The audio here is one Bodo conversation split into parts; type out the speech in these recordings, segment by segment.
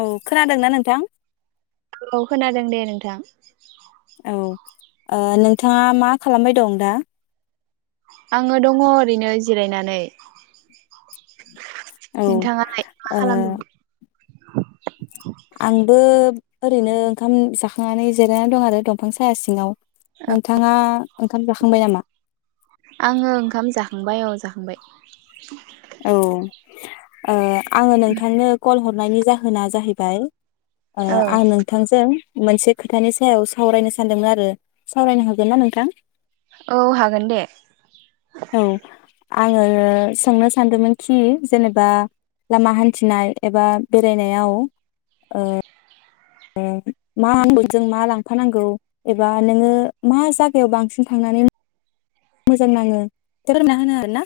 औ खोनादोंना नोंथां? औ खोनादों दे नोंथां। औ ओ नोंथाङा मा खालामबाय दं दा? आङो दङ ओरैनो जिरायनानै। औ नोंथाङालाय मा ओ खालामदों? आंबो ओरैनो ओंखाम जाखांनानै जिरायनानै दं आरो दंफां साया सिङाव। नोंथाङा ओंखाम जाखांबाय नामा? आंङो ओंखाम जाखांबाय औ जाखांबाय लांदां औ ओ आंङो नोंथांनो कल हर नायनि जाहोना जाहैबाय ओ औ आं नोंथांजों मोनसे खोथानि सायाव सावरायनो सानदोंमोन आरो सावरायनो हागोन ना नोंथां? औ हागोन दे। आंङो सोंनो सानदोंमोनखि जेनेबा लामा हान्थिनाय एबा बेरायनायाव ओ ओ मा आंगुरजों मा लांफानांगौ एबा नोङो मा जायगायाव बांसिन थांनानै मोजां नाङो फोरमना होनो हागोन ना?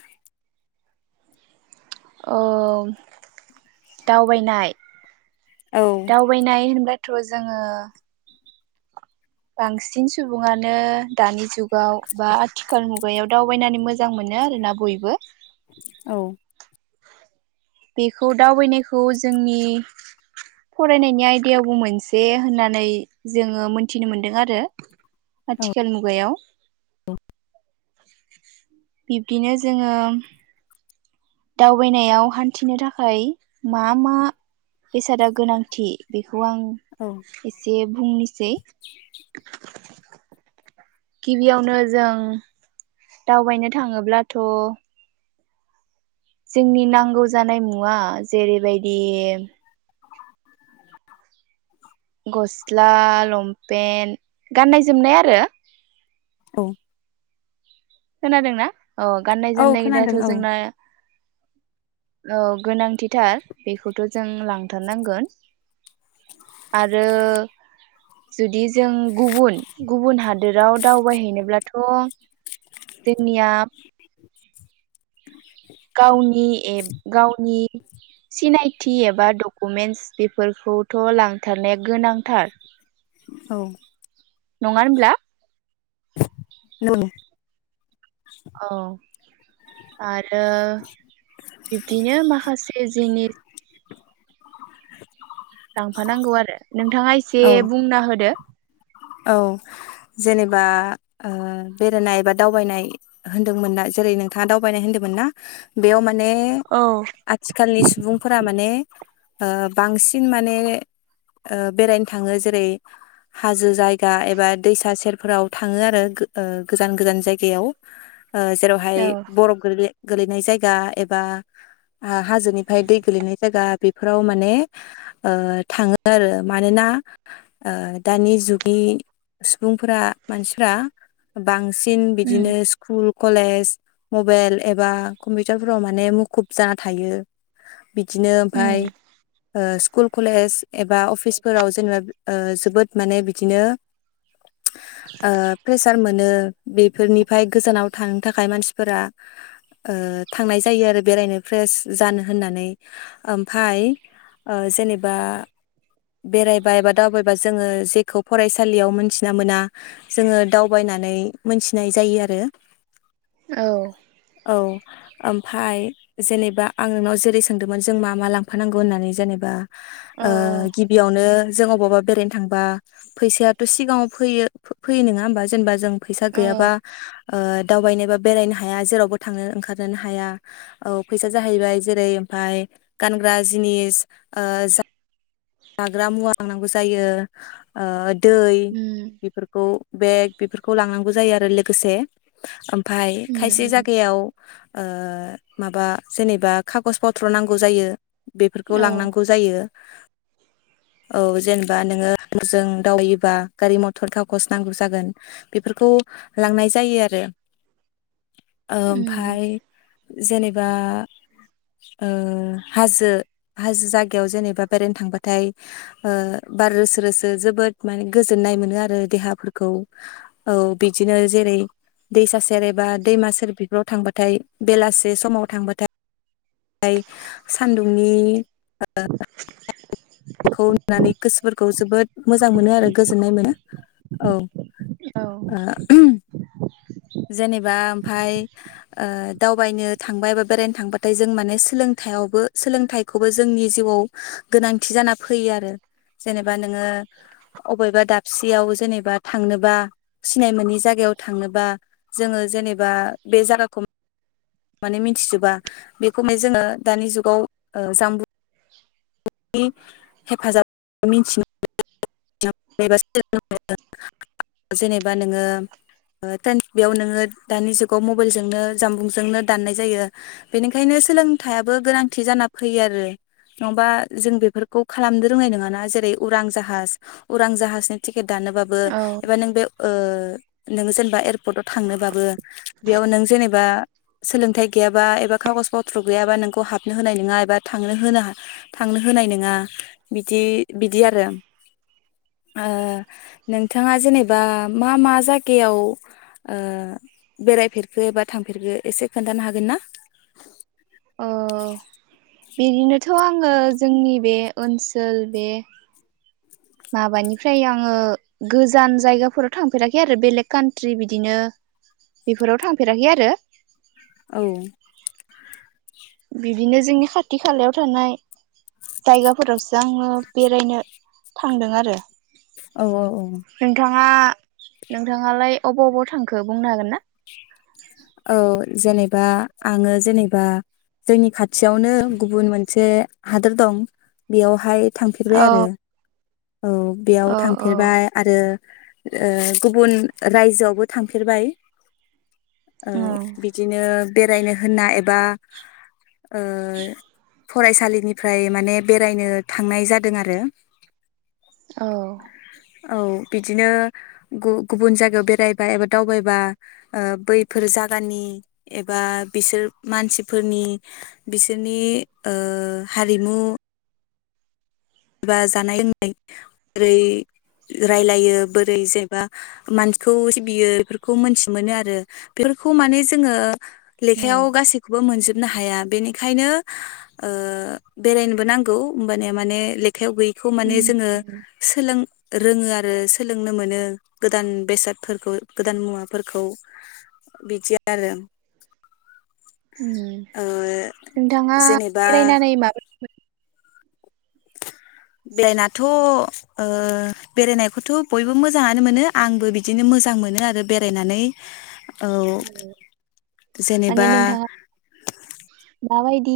ओं दावबायनाय औ दावबायनाय होनबा थ जोंङो बांसिन सुबुङानो दानि जुगाव बा आथिखाल मुगायाव दावबायनानै मोजां मोनो आरोना बयबो औ बेखौ दावबायनायखौ जोंनि फरायनायनि आयदायावबो मोनसे होननानै जोंङो मोनथिनो मोनदों आरो आथिखाल मुगायाव औ बिब्दिनो जोंङो दावबायनायाव हान्थिनो थाखाय मा मा बेसादा गोनांथि बेख खौ आं एसे फुंनि जै गिबियावनो जों दावबायनो थांङोब्लाथ जोंनि नांगौ जानाय मुवा जेरैबायदि गस्ला लंपेन्ट गाननाय जोमनाय आरो औ खोनादोंना? अ गाननाय औ जोमनाय दाथ खोनादों औ जोंना औ गोनांथिथार बेखौथ जों लांथारनांगोन आरो जुदि जों गुबुन गुबुन हादोराव दावबायहैनोब्लाथ जों निया गावनि एब गावनि सिनायथि एबा डकुमेन्टस बेफोरखौथ लांथारनाया गोनांथार। औ नंङा होनोमब्ला? नौ औ आर यो बिब्दिनो माखासे जिनिस [inaudible] लांफानांगौ आरो नोंथाङा एसे औ बुंना होदो औ जेनेबा ओ बेरायनाय बा दावबायनाय होनदोंमोन ना जेरै नोंथाङा दावबायनाय होन्दोंमोन ना बेयाव मा माने औ आथिखालनि सुबुंफोरा माने ओ बांसिन माने ओ बेरायनो थाङो जेरै हाजो जायगा एबा दैसा सेरफोराव थाङो आरो ओ गोजान गोजान जायगायाव ओ जेरावहाय औ बरफ गोग्लैयो गोलैनाय जायगा एबा हाजोनिफ्राय दै गोलैनाय जागा बेफोराव माने थाङो ओ आरो मानोना ओ दानि जुगनि सुबुंफोरा मानसिफ्रा बांसिन दिन बिदिनो उम स्कुल कलेज मबाइल एबा कम्पिउटारफोराव माने मुखुब जाना थायो। बिदिनो उम ओमफाय ओ स्कुल कलेज एबा अफिसफोराव जेनेबा ओ जोबोद माने बिदिनो ओ प्रेसार मोन [unintelligible] बिनो बेफोरनिफ्राय गोजानाव थांनो थाखाय मानसिफोरा ओ थांनाय जायो आरो बेरायनो फ्रेस जानो होननानै ओमफाय ओ जेनेबा बेरायबा एबा दावबायबा जोङो जेखौ फरायसालियाव मोनथिना मोना जोङो दावबायनानै मोनथिनाय जायो आरो औ औ ओमफाय जेनेबा आं नोंनाव जेरै सोंदोंमोन जों मा मा लांफानांगौ होननानै जेनेबा औ ओ गिबियावनो जों अबावबा बेरायनो थांबा फैसायाथ सिगाङाव फैयो फैयो नङा होमबा जेनेबा जों फैसा औ गैयाबा ओ दावबायनोबा बेरायनो हाया जेरावबो थांनो ओंखारनोनो हाया औ फैसा जाहैबाय जेरै ओमफाय गानग्रा जिनिस ओ जा जाग्रा मुवा लांनांगौ जायो ओ दै उम बेफोरखौ बेग बेफोरखौ लांनांगौ जायो आरो लोगोसे ओम ओमफाय उम खायसे उम जागायाव ओ माबा जेनेबा खागज पत्र नांगौ जायो। बेफोरखौ औ लांनांगौ जायो। औ जेनेबा नोङो [unintelligible] दावबायोबा गारि मथर खागस नांगौ जागोन बेफोरखौ लांनाय जायो आरो ओ उम ओमफाय जेनेबा ओ हाजो हाजो जायगायाव जेनेबा बेेरायनो थांबाथाय ओ बार रोसो रोसो जोबोद माने गोजोननाय मोनो आरो देहाफोरखौ औ बिदिनो जेरै दैसा सेर एबा दैमा सेर बिफोराव थांबाथाय बेलासे समाव थांबाथाय [inaudible] सानदुंनि [unintelligible] [unintelligible] बेखौ नुनानै गोसोफोरखौ जोबोद मोजां मोनो आरो गोजोननाय मोनो। औ औ [unintelligible] जेनेबा ओमफाय ओ दावबायनो थांबा एबा बेरायनो थांबाथाय जों माने सोलोंथायाइयावबो सोलोंथायाइखौबो जोंनि जिउआव गोनांथि जाना फैयो आरो जेनेबा नोङो अबेबा दाबसेयाव जेनेबा थांनोबा सिनाय मोननि जायगायाव थांनोबा जोङो जेनेबा बे जायगाखौ माने मिथिजोबा बेखौनो जोङो दानि जुगाव जाम्बुं नि हेफाजाब मिनथिनो [unintelligible] [unintelligible] जेनेबा नोङो [unintelligible] दानि जुगाव मबाइलजोंनो जानबुंजोंनो दाननाय जायो बेनिखायनो सोलोंथाइयाबो गोनांथि जाना फैयो आरो नङाबा जों बेफोरखौ खालामनो रोंनाय नङाना जेरै उरां जाहाज उरां जाहाजनि टिकि र दानोबाबो औ एबा नों बे ओ नोङो जेनेबा एयारपर्टआव थांनोबाबो बेयाव नों जेनेबा सोलोंथाइ गैयाबा एबा कागज पथ्र गैयाबा नोंखौ हाबनो होनाय नङा एबा थांनो होन थांनो होनाय नङा बिदि बिदि आरो। ओ नोंथाङा जेनेबा मा मा जायगायाव ओ बेरायफेरखो बा थांफेरखो एसे खोन्थानो हागोन ना? औ बिदिनोथ आङो जोंनि बे ओनसोल बे माबानिफ्राय आङो गोजान जायगाफोराव थांफेराखै आरो बेलेग कान्ट्रि बिदिनो बेफोराव थांफेराखै आरो औ बिदिनो जोंनि खाथि खालायाव थानाय जायगाफोरावसो आङो बेरायनो थांदों आरो औ औ औ नोंथाङा नोंथाङालाय अबाव अबाव थांखो बुंनो हागोन ना? औ जेनेबा आङो जेनेबा जोंनि खा खाथियावनो गुबुन मोनसे हादोर दं बेवहाय थांफेरबाय औ आरो औ बेयाव औ औ थांफेरबाय आरो ओ गुबुन रायजोआवबो थांफेरबाय। औ बिदिनो बेरायनो होनना एबा बा ओ फरायसालिनिफ्राय माने बेरायनो थांनाय जादों आरो औ औ बिदिनो गु गुबुन जायगायाव बेरायबा एबा दावबायबा बै फोर जागानि एबा बिसोर मानसिफोरनि बिसोरनि ओ हारिमु जेबा जानाय लोंनाय बोरै रायलायो बोरै जेबा मानसिखौ सिबियो बेफोरखौ मोनथि मोनो आरो बेफोरखौ माने जोङो लेखायाव गासिखौबो मोनजोब नो हाय बेनिखायनो ओ बेरायनोबो नांगौ होबानिया माने ले खथायाव गैयैखौ माने जोङो सोलों रोङो आरो सोलोंनो मोनो गोदान बेसादफोरखौ गोदान मुवाफोरखौ बिदि आरो। उम ओ नोंथांङा जेनेबा बेरायनानै माबोरै बेरायनाथ ओ बेरायनायखौथ बयबो मोजाङानो मोनो आंबो बिदिनो मोजां मोनो आरो बेरायनानै। औ माने जेनेबा नोंथाङा माबायदि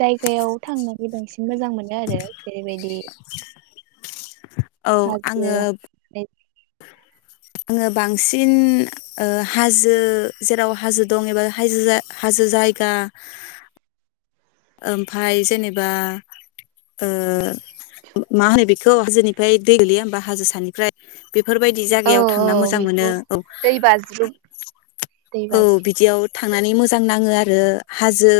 जायगायाव थांनानै बांसिन मोजां मोनो आरो जेरैबायदि औ आङो हाजो आङो बांसिन ओ हाजो जेराव हाजो दं एबा हाजो हाजो जायगा ओमफाय जेनेबा ओ मा होनो बेखौ हाजोनिफ्राय दै गोलैया होमबा हाजो सानिफ्राय बेफोरबायदि औ जायगायाव औ थांना मोजां बेखौ मोनो औ दै बाज्रुम दै औ बाज्रुम बिदियाव थांनानै मोजां नाङो आरो। आरो हाजो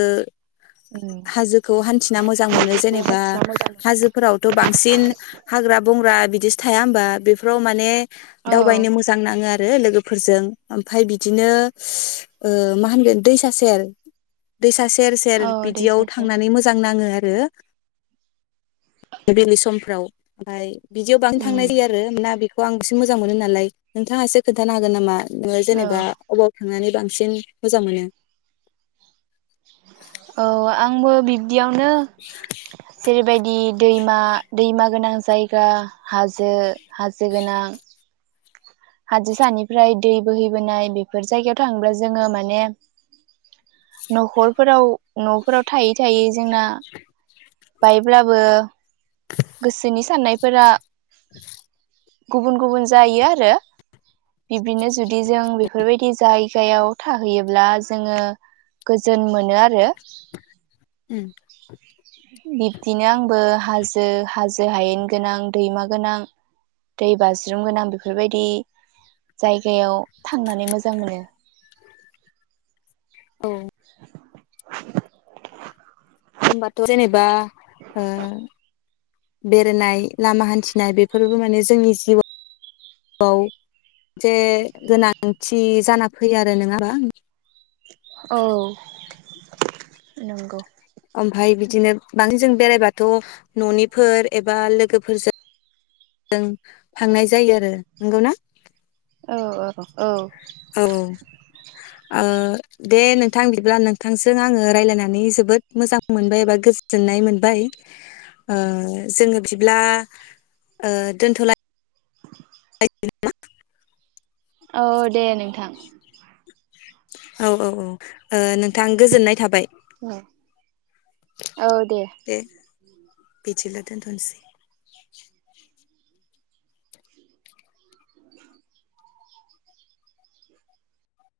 उम हाजोखौ हान्थिना मोजां मोनो बेखौ जेनेबा हान्थिना मोजां हाजोफोरावथ' बांसिन हाग्रा बंग्रा बिदि थाया होमबा बेफोराव माने मोनो। औ दावबायनो मोजां नाङो आरो। ओ लोगोफोरजों ओमफ्राय बिदिनो ओ मा होनगोन दैसा सेर दैसा सेर सेर औ दै बिदियाव सेर सेर थांनानै मोजां नाङो। [unintelligible] बिदियाव बांनो थांनाय उम जायो आरो लाबइउ आं बांसिन मोजां मोनो नालाय नोंथाङा एसे खोन्थानो हागोन नामा? औ जेनेबा अबाव थांनानै बांसिन मोजां मोनो। औ आंबो बि बिदियावनो जेरैबायदि दैमा दैमा गोनां जायगा हाजो हाजो गोनां हाजोसानिफ्राय दै बोहैबोनाय बेफोर जायगायाव थाङोब्ला जोङो माने न'खरफोराव न'फोराव थायै थायै जोंना बायब्लाबो गोसोनि साननायफोरा गुबुन गुबुन जायो आरो बिब्दिनो जुदि जों बेफोरबायदि जायगायाव थाहैयोब्ला जोङो गोजोन मोनो आरो बिब्दिनो आंबो हाजो जो हाज हायेन गोनां दैमा गो गोनां दै बाज्रुम गोनां बेफोरबायदि जायगायाव थांनानै मोजां मोनो। औ [inaudible] होमबथ जेनबा ओ बेरायनाय लामा हान्थिनाय बेफोरबो माने जोंनि जिउआव मोनसे गोनांथि जाना फैयो आरो नङा होमबा। औ नंगौ ओमफाय बिदिनो बांसिन जों बेरायबाथ न'निफोर एबा लोगोफोरजों जों थांनाय जायो आरो नंगौ ना। औ औ औ आङो दे नोंथां बिब्ला नोंथांजों आङो रायजलायनानै जोबोद मोजां मोनबाय एबा गोजोननाय मोनबाय ओ जोङो बिदिब्ला ओ दोनथलाय [inaudible] [unintelligible] औ दे नों थां। औ औ औ। ओ नोंथां गोजोननाय थाबाय दे बिदिला। दोनथसै।